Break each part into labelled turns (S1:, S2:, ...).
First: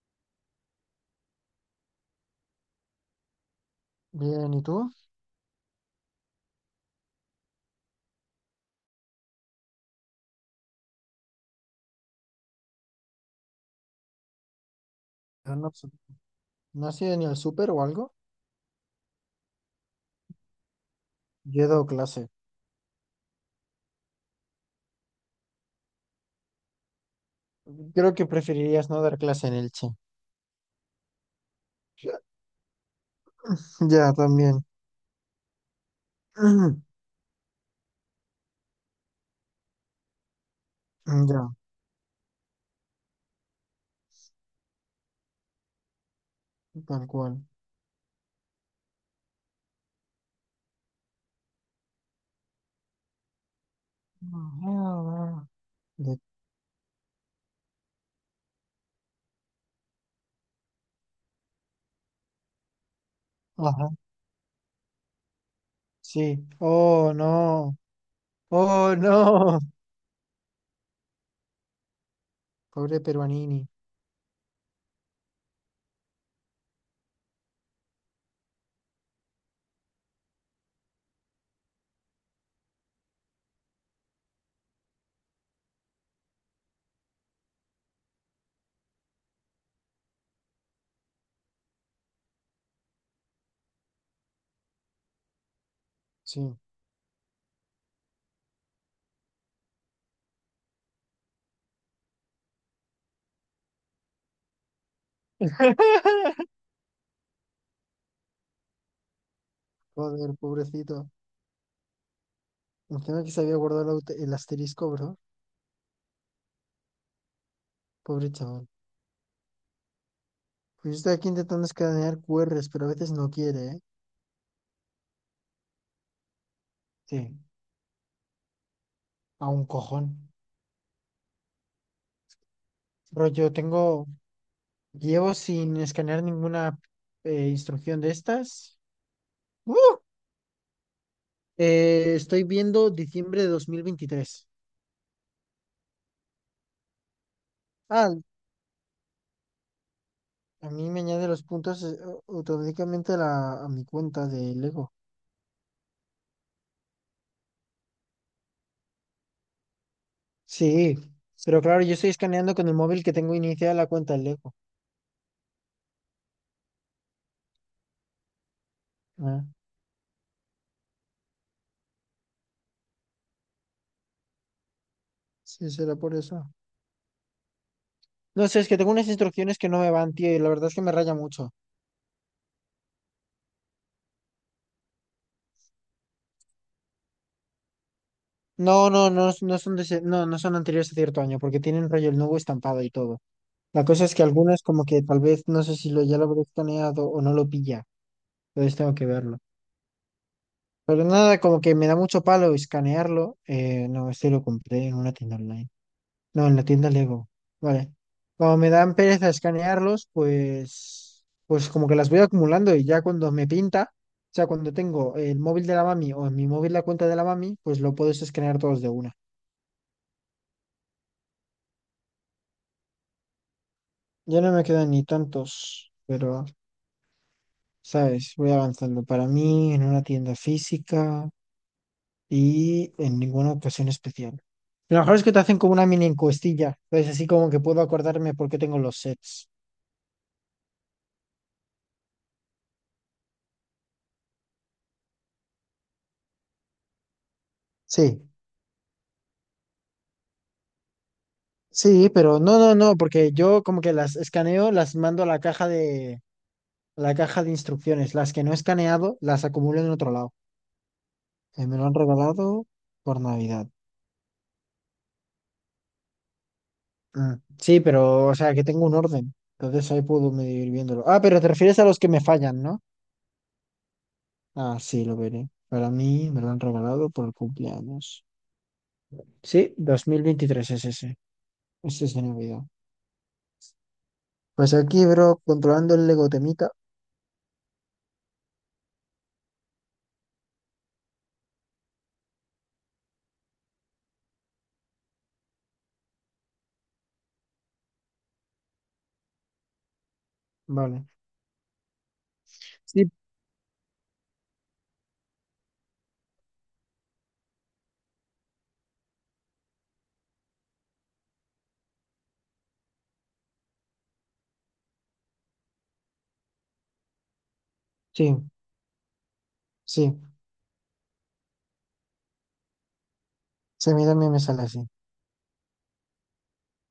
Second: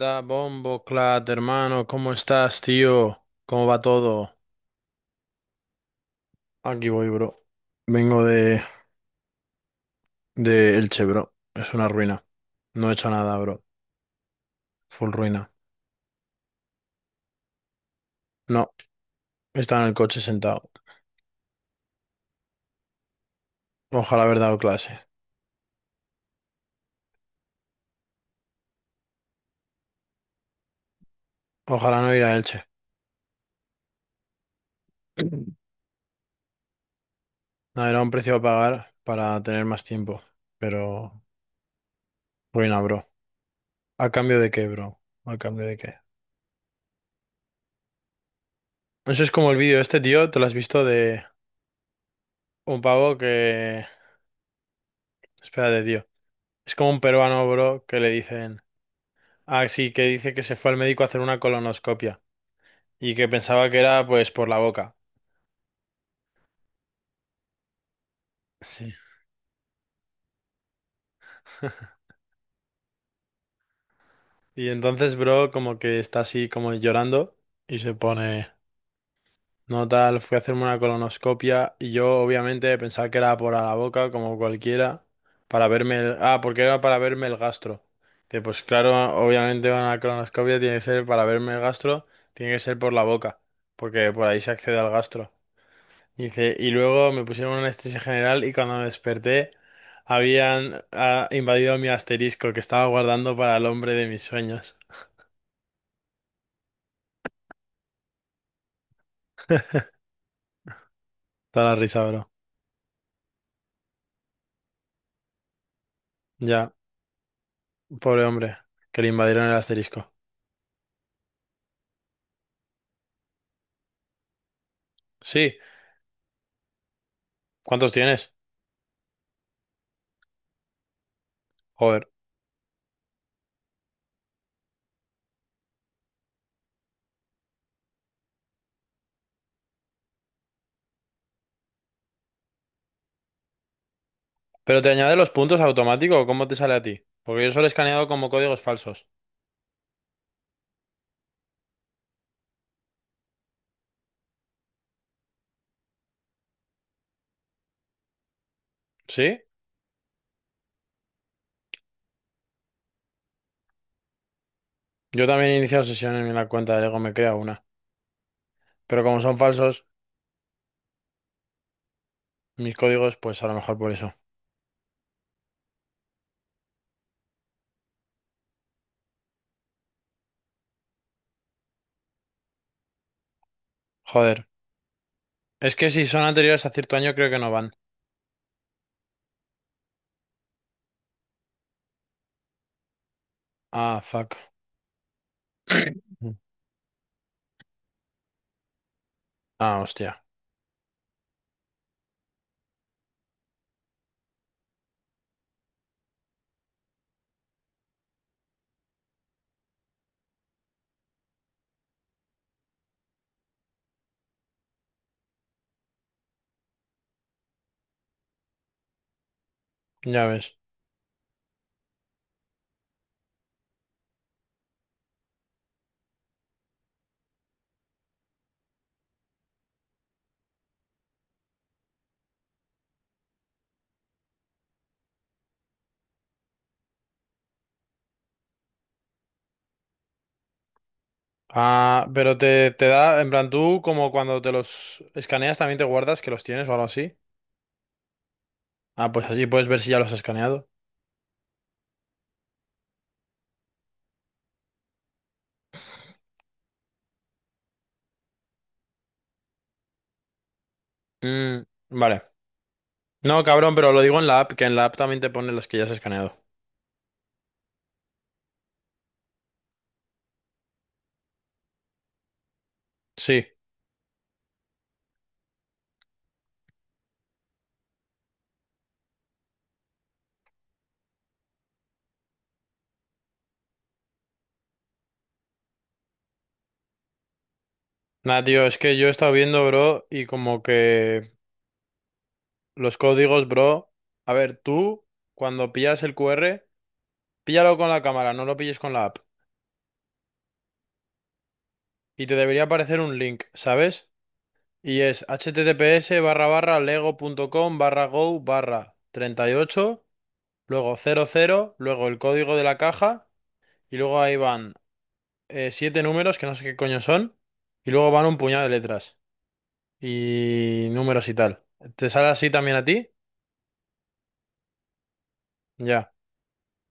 S1: Da bombo, Clat, hermano, ¿cómo estás, tío? ¿Cómo va todo?
S2: Bien, ¿y tú?
S1: Aquí voy, bro. Vengo de Elche, bro. Es una ruina. No he hecho nada, bro. Full ruina.
S2: Yo No, pues, ¿no has ido ni al súper o algo?
S1: No, está en el coche sentado.
S2: Yo he dado clase.
S1: Ojalá haber dado clase.
S2: Creo que preferirías no dar clase en Elche.
S1: Ojalá no ir a Elche.
S2: Ya, también.
S1: No, era un precio a pagar para tener más tiempo. Pero,
S2: Ya,
S1: ruina, bro. ¿A cambio de qué, bro? ¿A cambio de qué?
S2: tal cual.
S1: Eso es como el vídeo este, tío. ¿Te lo has visto de un pavo que...
S2: Ajá.
S1: Espérate, tío.
S2: De-
S1: Es como un peruano, bro, que le dicen. Ah, sí, que dice que se fue al médico a hacer una colonoscopia y que pensaba que
S2: Ajá,
S1: era pues por la boca.
S2: sí. Oh, no.
S1: Sí.
S2: Oh, no. Pobre Peruanini.
S1: Y entonces, bro, como que está así como llorando y se pone, no tal, fui a hacerme una colonoscopia y yo obviamente pensaba que era por a la boca, como cualquiera, para verme el... Ah, porque era para verme el gastro. Dice, pues claro, obviamente una colonoscopia tiene que ser para verme el gastro, tiene que ser por la boca, porque por ahí se accede al gastro. Y,
S2: Sí.
S1: y luego me pusieron una anestesia general y cuando me desperté habían invadido mi asterisco que estaba guardando para el hombre de mis sueños.
S2: Joder, pobrecito.
S1: Da la risa, bro.
S2: Encima que se había guardado el asterisco, bro.
S1: Ya, pobre
S2: Pobre
S1: hombre,
S2: chaval.
S1: que le invadieron el asterisco.
S2: Pues yo estoy aquí intentando escanear QRs, pero a veces no quiere, ¿eh?
S1: Sí,
S2: Sí.
S1: ¿cuántos tienes?
S2: A un cojón.
S1: Joder.
S2: Bro, llevo sin escanear ninguna instrucción de estas. ¡Uh! Estoy viendo diciembre de 2023.
S1: ¿Pero te añade los puntos automático o cómo te sale a ti? Porque yo solo he escaneado
S2: Ah,
S1: como códigos falsos.
S2: a mí me añade los puntos automáticamente a mi cuenta de Lego.
S1: ¿Sí?
S2: Sí, pero claro, yo estoy escaneando con el móvil que tengo iniciada la cuenta de Lego.
S1: Yo también he iniciado sesión en la cuenta de Lego, me crea una. Pero como son
S2: Ah,
S1: falsos, mis códigos, pues a lo mejor por eso.
S2: sí, será por eso. No sé, es que tengo unas instrucciones que no me van, tío, y la verdad es que me raya mucho.
S1: Joder. Es que si son anteriores a cierto año creo que no van.
S2: No, no, no, no, no son anteriores a cierto año, porque tienen rollo el nuevo estampado y todo. La
S1: Ah,
S2: cosa es que
S1: fuck.
S2: algunas, como que tal vez no sé si lo ya lo habré escaneado o no lo pilla. Entonces tengo que verlo.
S1: Ah, hostia,
S2: Pero nada, como que me da mucho palo escanearlo. No, este lo compré en una tienda online. No, en la tienda Lego. Vale. Como me dan pereza escanearlos, pues como que las voy acumulando, y ya cuando me pinta, o sea, cuando tengo el móvil de la mami o en mi móvil la cuenta de la mami, pues lo puedes escanear todos de una.
S1: ya ves.
S2: Ya no me quedan ni tantos, pero, ¿sabes? Voy avanzando. Para mí, en una tienda física. Y en ninguna ocasión especial. Lo mejor es que te hacen como una mini encuestilla, entonces así como que puedo acordarme por qué tengo los sets.
S1: Ah, pero te da, en plan, tú como cuando te los escaneas también te guardas que los tienes o algo así.
S2: Sí,
S1: Ah, pues así puedes ver si ya los has escaneado.
S2: sí, pero no, no, no, porque yo como que las escaneo, las mando a la caja de, a la caja de instrucciones. Las que no he escaneado, las acumulo en otro lado.
S1: Mm,
S2: Me lo han
S1: vale.
S2: regalado por
S1: No,
S2: Navidad.
S1: cabrón, pero lo digo en la app, que en la app también te pone las que ya has escaneado.
S2: Mm, sí, pero, o sea, que tengo un orden. Entonces ahí puedo medir viéndolo. Ah, pero te refieres a los que me fallan, ¿no?
S1: Sí.
S2: Ah, sí, lo veré. Para mí me lo han regalado por el cumpleaños. Sí, 2023 es ese. Ese se me olvidó. Pues aquí, bro, controlando el Lego temita.
S1: Nada, tío, es que yo he estado viendo, bro, y como que los códigos, bro. A ver, tú, cuando pillas el QR, píllalo con la cámara, no lo pilles con la app.
S2: Vale.
S1: Y te debería aparecer
S2: Sí,
S1: un link, ¿sabes? Y es https barra barra lego punto com barra go barra 38 luego 00 luego el código de la caja, y luego ahí van siete números que no sé qué coño son, y luego van
S2: sí,
S1: un puñado de letras
S2: sí.
S1: y números y tal. ¿Te sale así también a ti?
S2: Se me También me sale así.
S1: Ya.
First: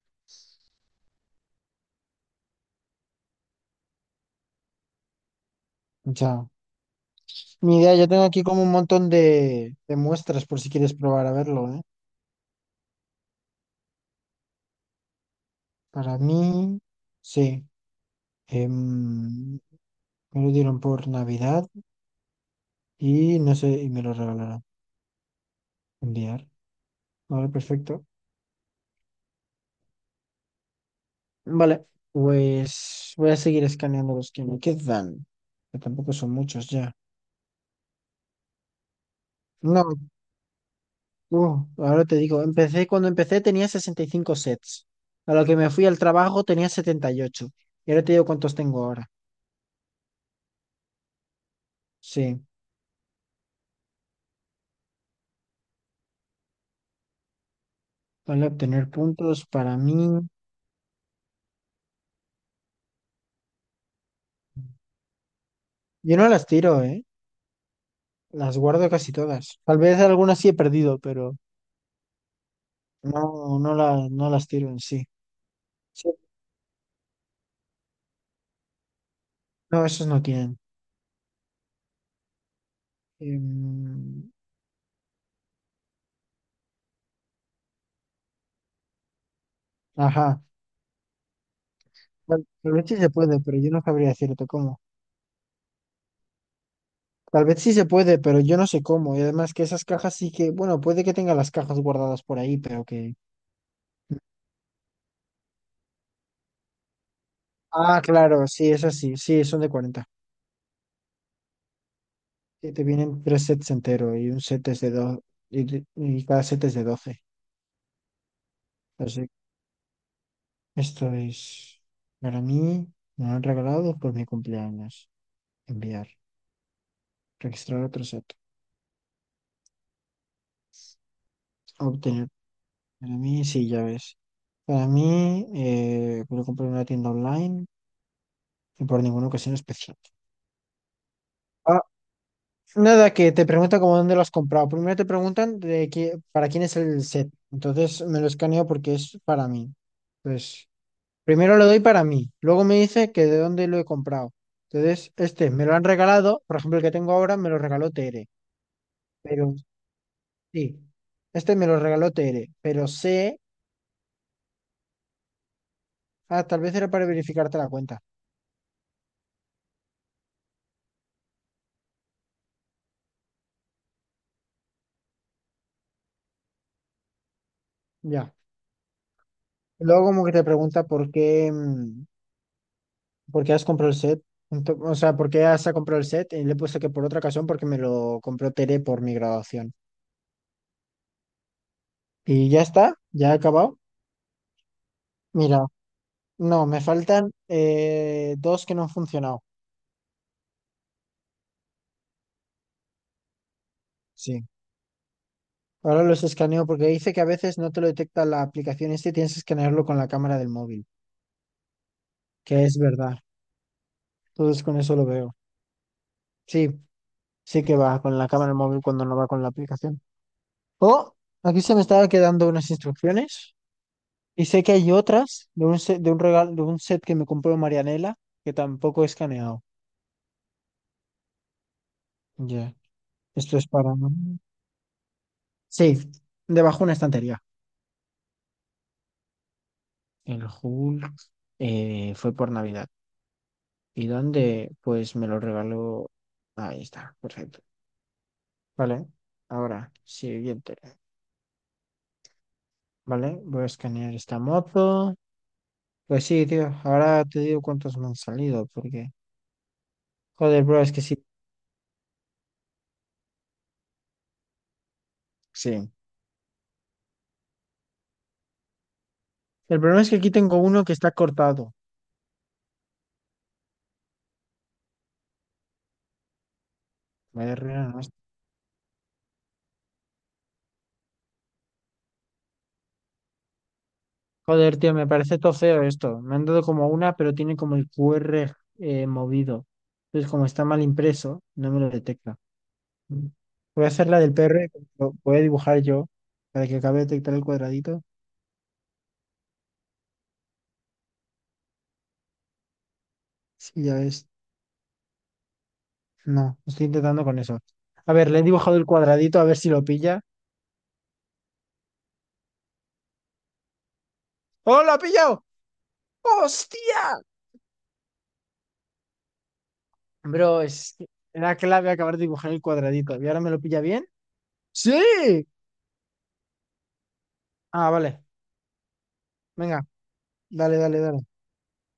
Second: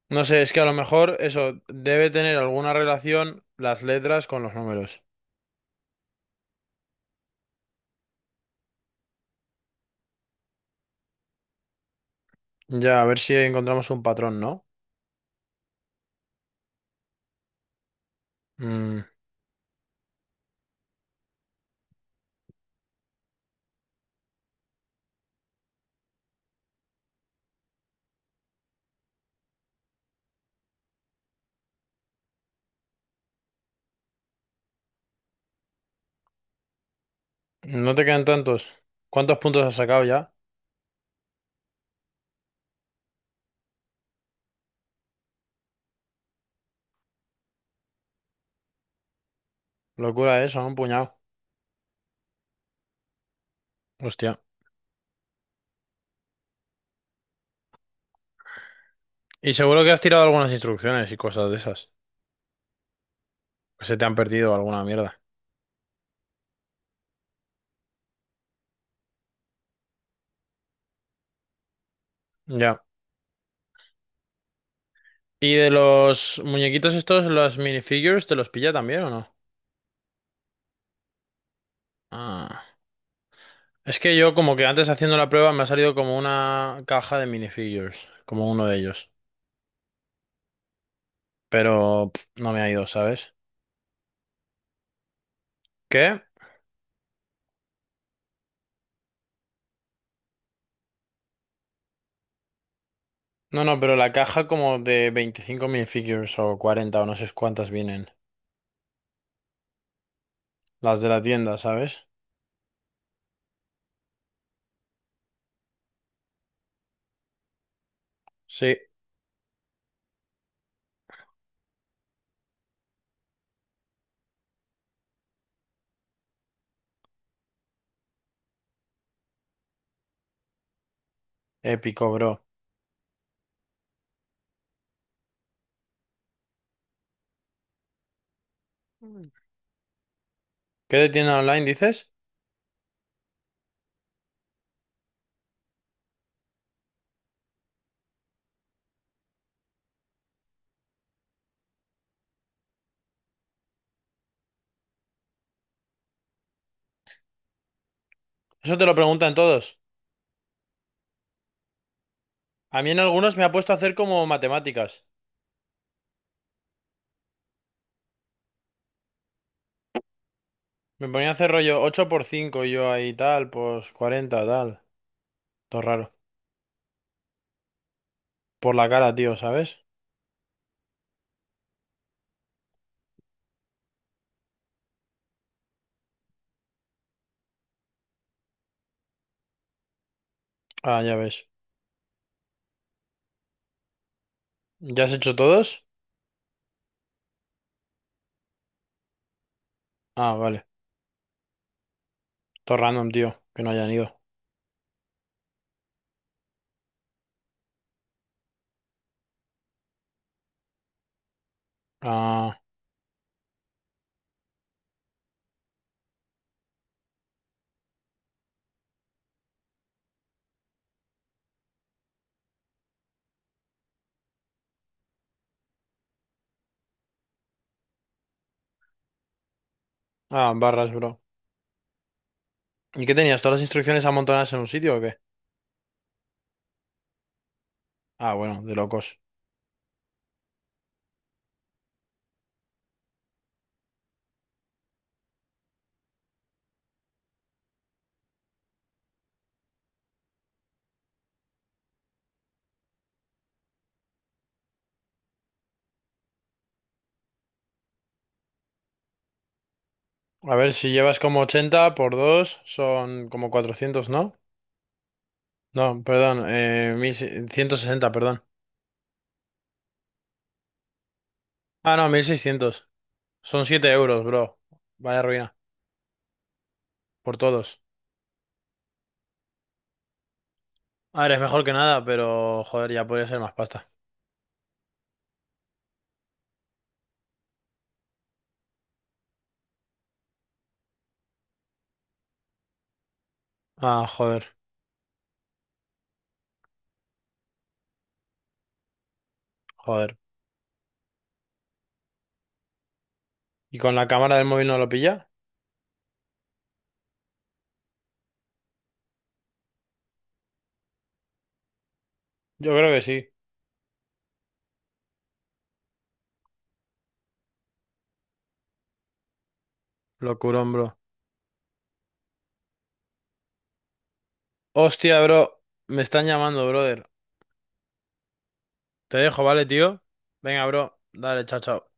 S1: No sé, es que a lo mejor eso debe tener alguna relación las letras con los números.
S2: Ya. Mi idea, yo tengo aquí como un montón de, muestras por si quieres probar a verlo, ¿eh?
S1: Ya, a ver si encontramos un patrón, ¿no?
S2: Para mí, sí.
S1: Mm,
S2: Em, Me lo dieron por Navidad y no sé, y me lo regalaron. Enviar. Vale, perfecto. Vale, pues voy a seguir escaneando los que me quedan, que tampoco son muchos ya.
S1: no te quedan tantos. ¿Cuántos puntos has
S2: No,
S1: sacado ya?
S2: Ahora te digo, cuando empecé tenía 65 sets. A lo que me fui al trabajo tenía 78. Y ocho. Y ahora te digo cuántos tengo ahora.
S1: Locura eso, un puñado.
S2: Sí,
S1: Hostia.
S2: vale obtener puntos
S1: Y
S2: para
S1: seguro que has
S2: mí.
S1: tirado algunas instrucciones y cosas de esas. Que se te han perdido alguna mierda.
S2: Yo no las tiro, ¿eh? Las guardo casi todas. Tal vez algunas sí he perdido, pero
S1: Ya.
S2: no, no, no las tiro en sí.
S1: ¿Y de
S2: Sí,
S1: los muñequitos estos, los minifigures, te los pilla también o no?
S2: no, esos no tienen.
S1: Ah. Es que
S2: Em,
S1: yo como que antes haciendo la prueba me ha salido como una caja de minifigures, como uno de ellos.
S2: ajá.
S1: Pero pff,
S2: Tal
S1: no me ha
S2: tal vez
S1: ido,
S2: sí se
S1: ¿sabes?
S2: puede, pero yo no sabría decirte cómo.
S1: ¿Qué?
S2: Tal vez sí se puede, pero yo no sé cómo. Y además que esas cajas sí que, bueno, puede que tenga las cajas guardadas por ahí, pero que...
S1: No, no, pero la caja como de 25 minifigures o 40 o no sé cuántas
S2: Ah,
S1: vienen.
S2: claro, sí, esas sí, sí, son de 40.
S1: Las de la tienda, ¿sabes?
S2: Sí, te vienen tres sets entero y un set es de dos, y, y cada set es de 12.
S1: Sí,
S2: Así que esto es para mí, me lo han regalado por mi cumpleaños. Enviar, registrar otro set,
S1: épico,
S2: obtener.
S1: bro.
S2: Para mí, sí, ya ves. Para mí, voy comprar en una tienda online y por ninguna ocasión especial.
S1: ¿Qué de tienda online dices?
S2: Nada, que te pregunta como dónde lo has comprado. Primero te preguntan de qué, para quién es el set. Entonces me lo escaneo porque es para mí. Pues primero lo doy para mí. Luego me dice que de dónde lo he comprado. Entonces, este me lo han regalado. Por ejemplo, el que tengo ahora me lo regaló Tere.
S1: Eso te lo preguntan
S2: Pero
S1: todos.
S2: sí, este me lo regaló Tere.
S1: A
S2: Pero
S1: mí en algunos
S2: sé,
S1: me ha puesto a hacer como matemáticas.
S2: ah, tal vez era para verificarte la cuenta.
S1: Me ponía a hacer rollo 8 por 5 y yo ahí tal, pues 40 tal. Todo raro.
S2: Ya.
S1: Por la cara, tío, ¿sabes?
S2: Luego como que te pregunta por qué. ¿Por qué has comprado el set? O sea, ¿por qué has comprado el set? Y le he puesto que por otra ocasión porque me lo compró Tere por mi graduación.
S1: Ah, ya ves.
S2: Y ya está, ya he acabado.
S1: ¿Ya has hecho
S2: Mira,
S1: todos?
S2: no, me faltan dos que no han funcionado.
S1: Ah, vale. Todo random, tío, que no hayan ido.
S2: Sí. Ahora los escaneo porque dice que a veces no te lo detecta la aplicación este y tienes que escanearlo con la cámara del móvil,
S1: Ah,
S2: que es verdad. Entonces con eso lo veo. Sí, sí que va con la cámara del móvil cuando no va con la aplicación. Oh, aquí se me estaba quedando unas instrucciones. Y sé que hay otras de un set, de un regalo, de un set que me compró Marianela, que tampoco he escaneado.
S1: ah, barras, bro.
S2: Ya.
S1: ¿Y qué tenías? ¿Todas
S2: Esto
S1: las
S2: es para.
S1: instrucciones amontonadas en un sitio o qué?
S2: Sí, debajo una estantería.
S1: Ah, bueno, de locos.
S2: El Hulk fue por Navidad. ¿Y dónde? Pues me lo regaló. Ahí está, perfecto. Vale, ahora, siguiente. Vale, voy a escanear esta moto. Pues sí, tío, ahora te digo cuántos me han salido, porque.
S1: A
S2: Joder,
S1: ver,
S2: bro, es
S1: si
S2: que
S1: llevas
S2: sí.
S1: como 80 por 2 son como 400, ¿no?
S2: Sí.
S1: No, perdón, 1.160, perdón.
S2: El problema es que aquí tengo uno que está cortado.
S1: Ah, no, 1.600. Son 7 euros, bro. Vaya ruina. Por
S2: Vaya
S1: todos.
S2: ruina.
S1: A ver, es mejor que nada, pero joder, ya podría ser más pasta.
S2: Joder, tío, me parece todo feo esto. Me han dado como una, pero tiene como el QR movido. Entonces, como está mal impreso, no me lo detecta. Voy a hacer
S1: Ah,
S2: la del
S1: joder,
S2: PR, lo voy a dibujar yo para que acabe de detectar el cuadradito.
S1: joder. ¿Y
S2: Sí, ya
S1: con la
S2: ves.
S1: cámara del móvil no lo pilla?
S2: No, estoy intentando con eso. A ver, le he dibujado el cuadradito, a ver si lo pilla.
S1: Yo creo que sí.
S2: ¡Oh, lo ha pillado! ¡Hostia! Bro,
S1: Locurón,
S2: es
S1: bro.
S2: que era clave acabar de dibujar el cuadradito. ¿Y ahora me lo pilla bien? ¡Sí!
S1: Hostia, bro. Me están llamando, brother.
S2: Ah, vale.
S1: Te dejo, ¿vale,
S2: Venga,
S1: tío? Venga,
S2: dale,
S1: bro.
S2: dale, dale.
S1: Dale, chao, chao.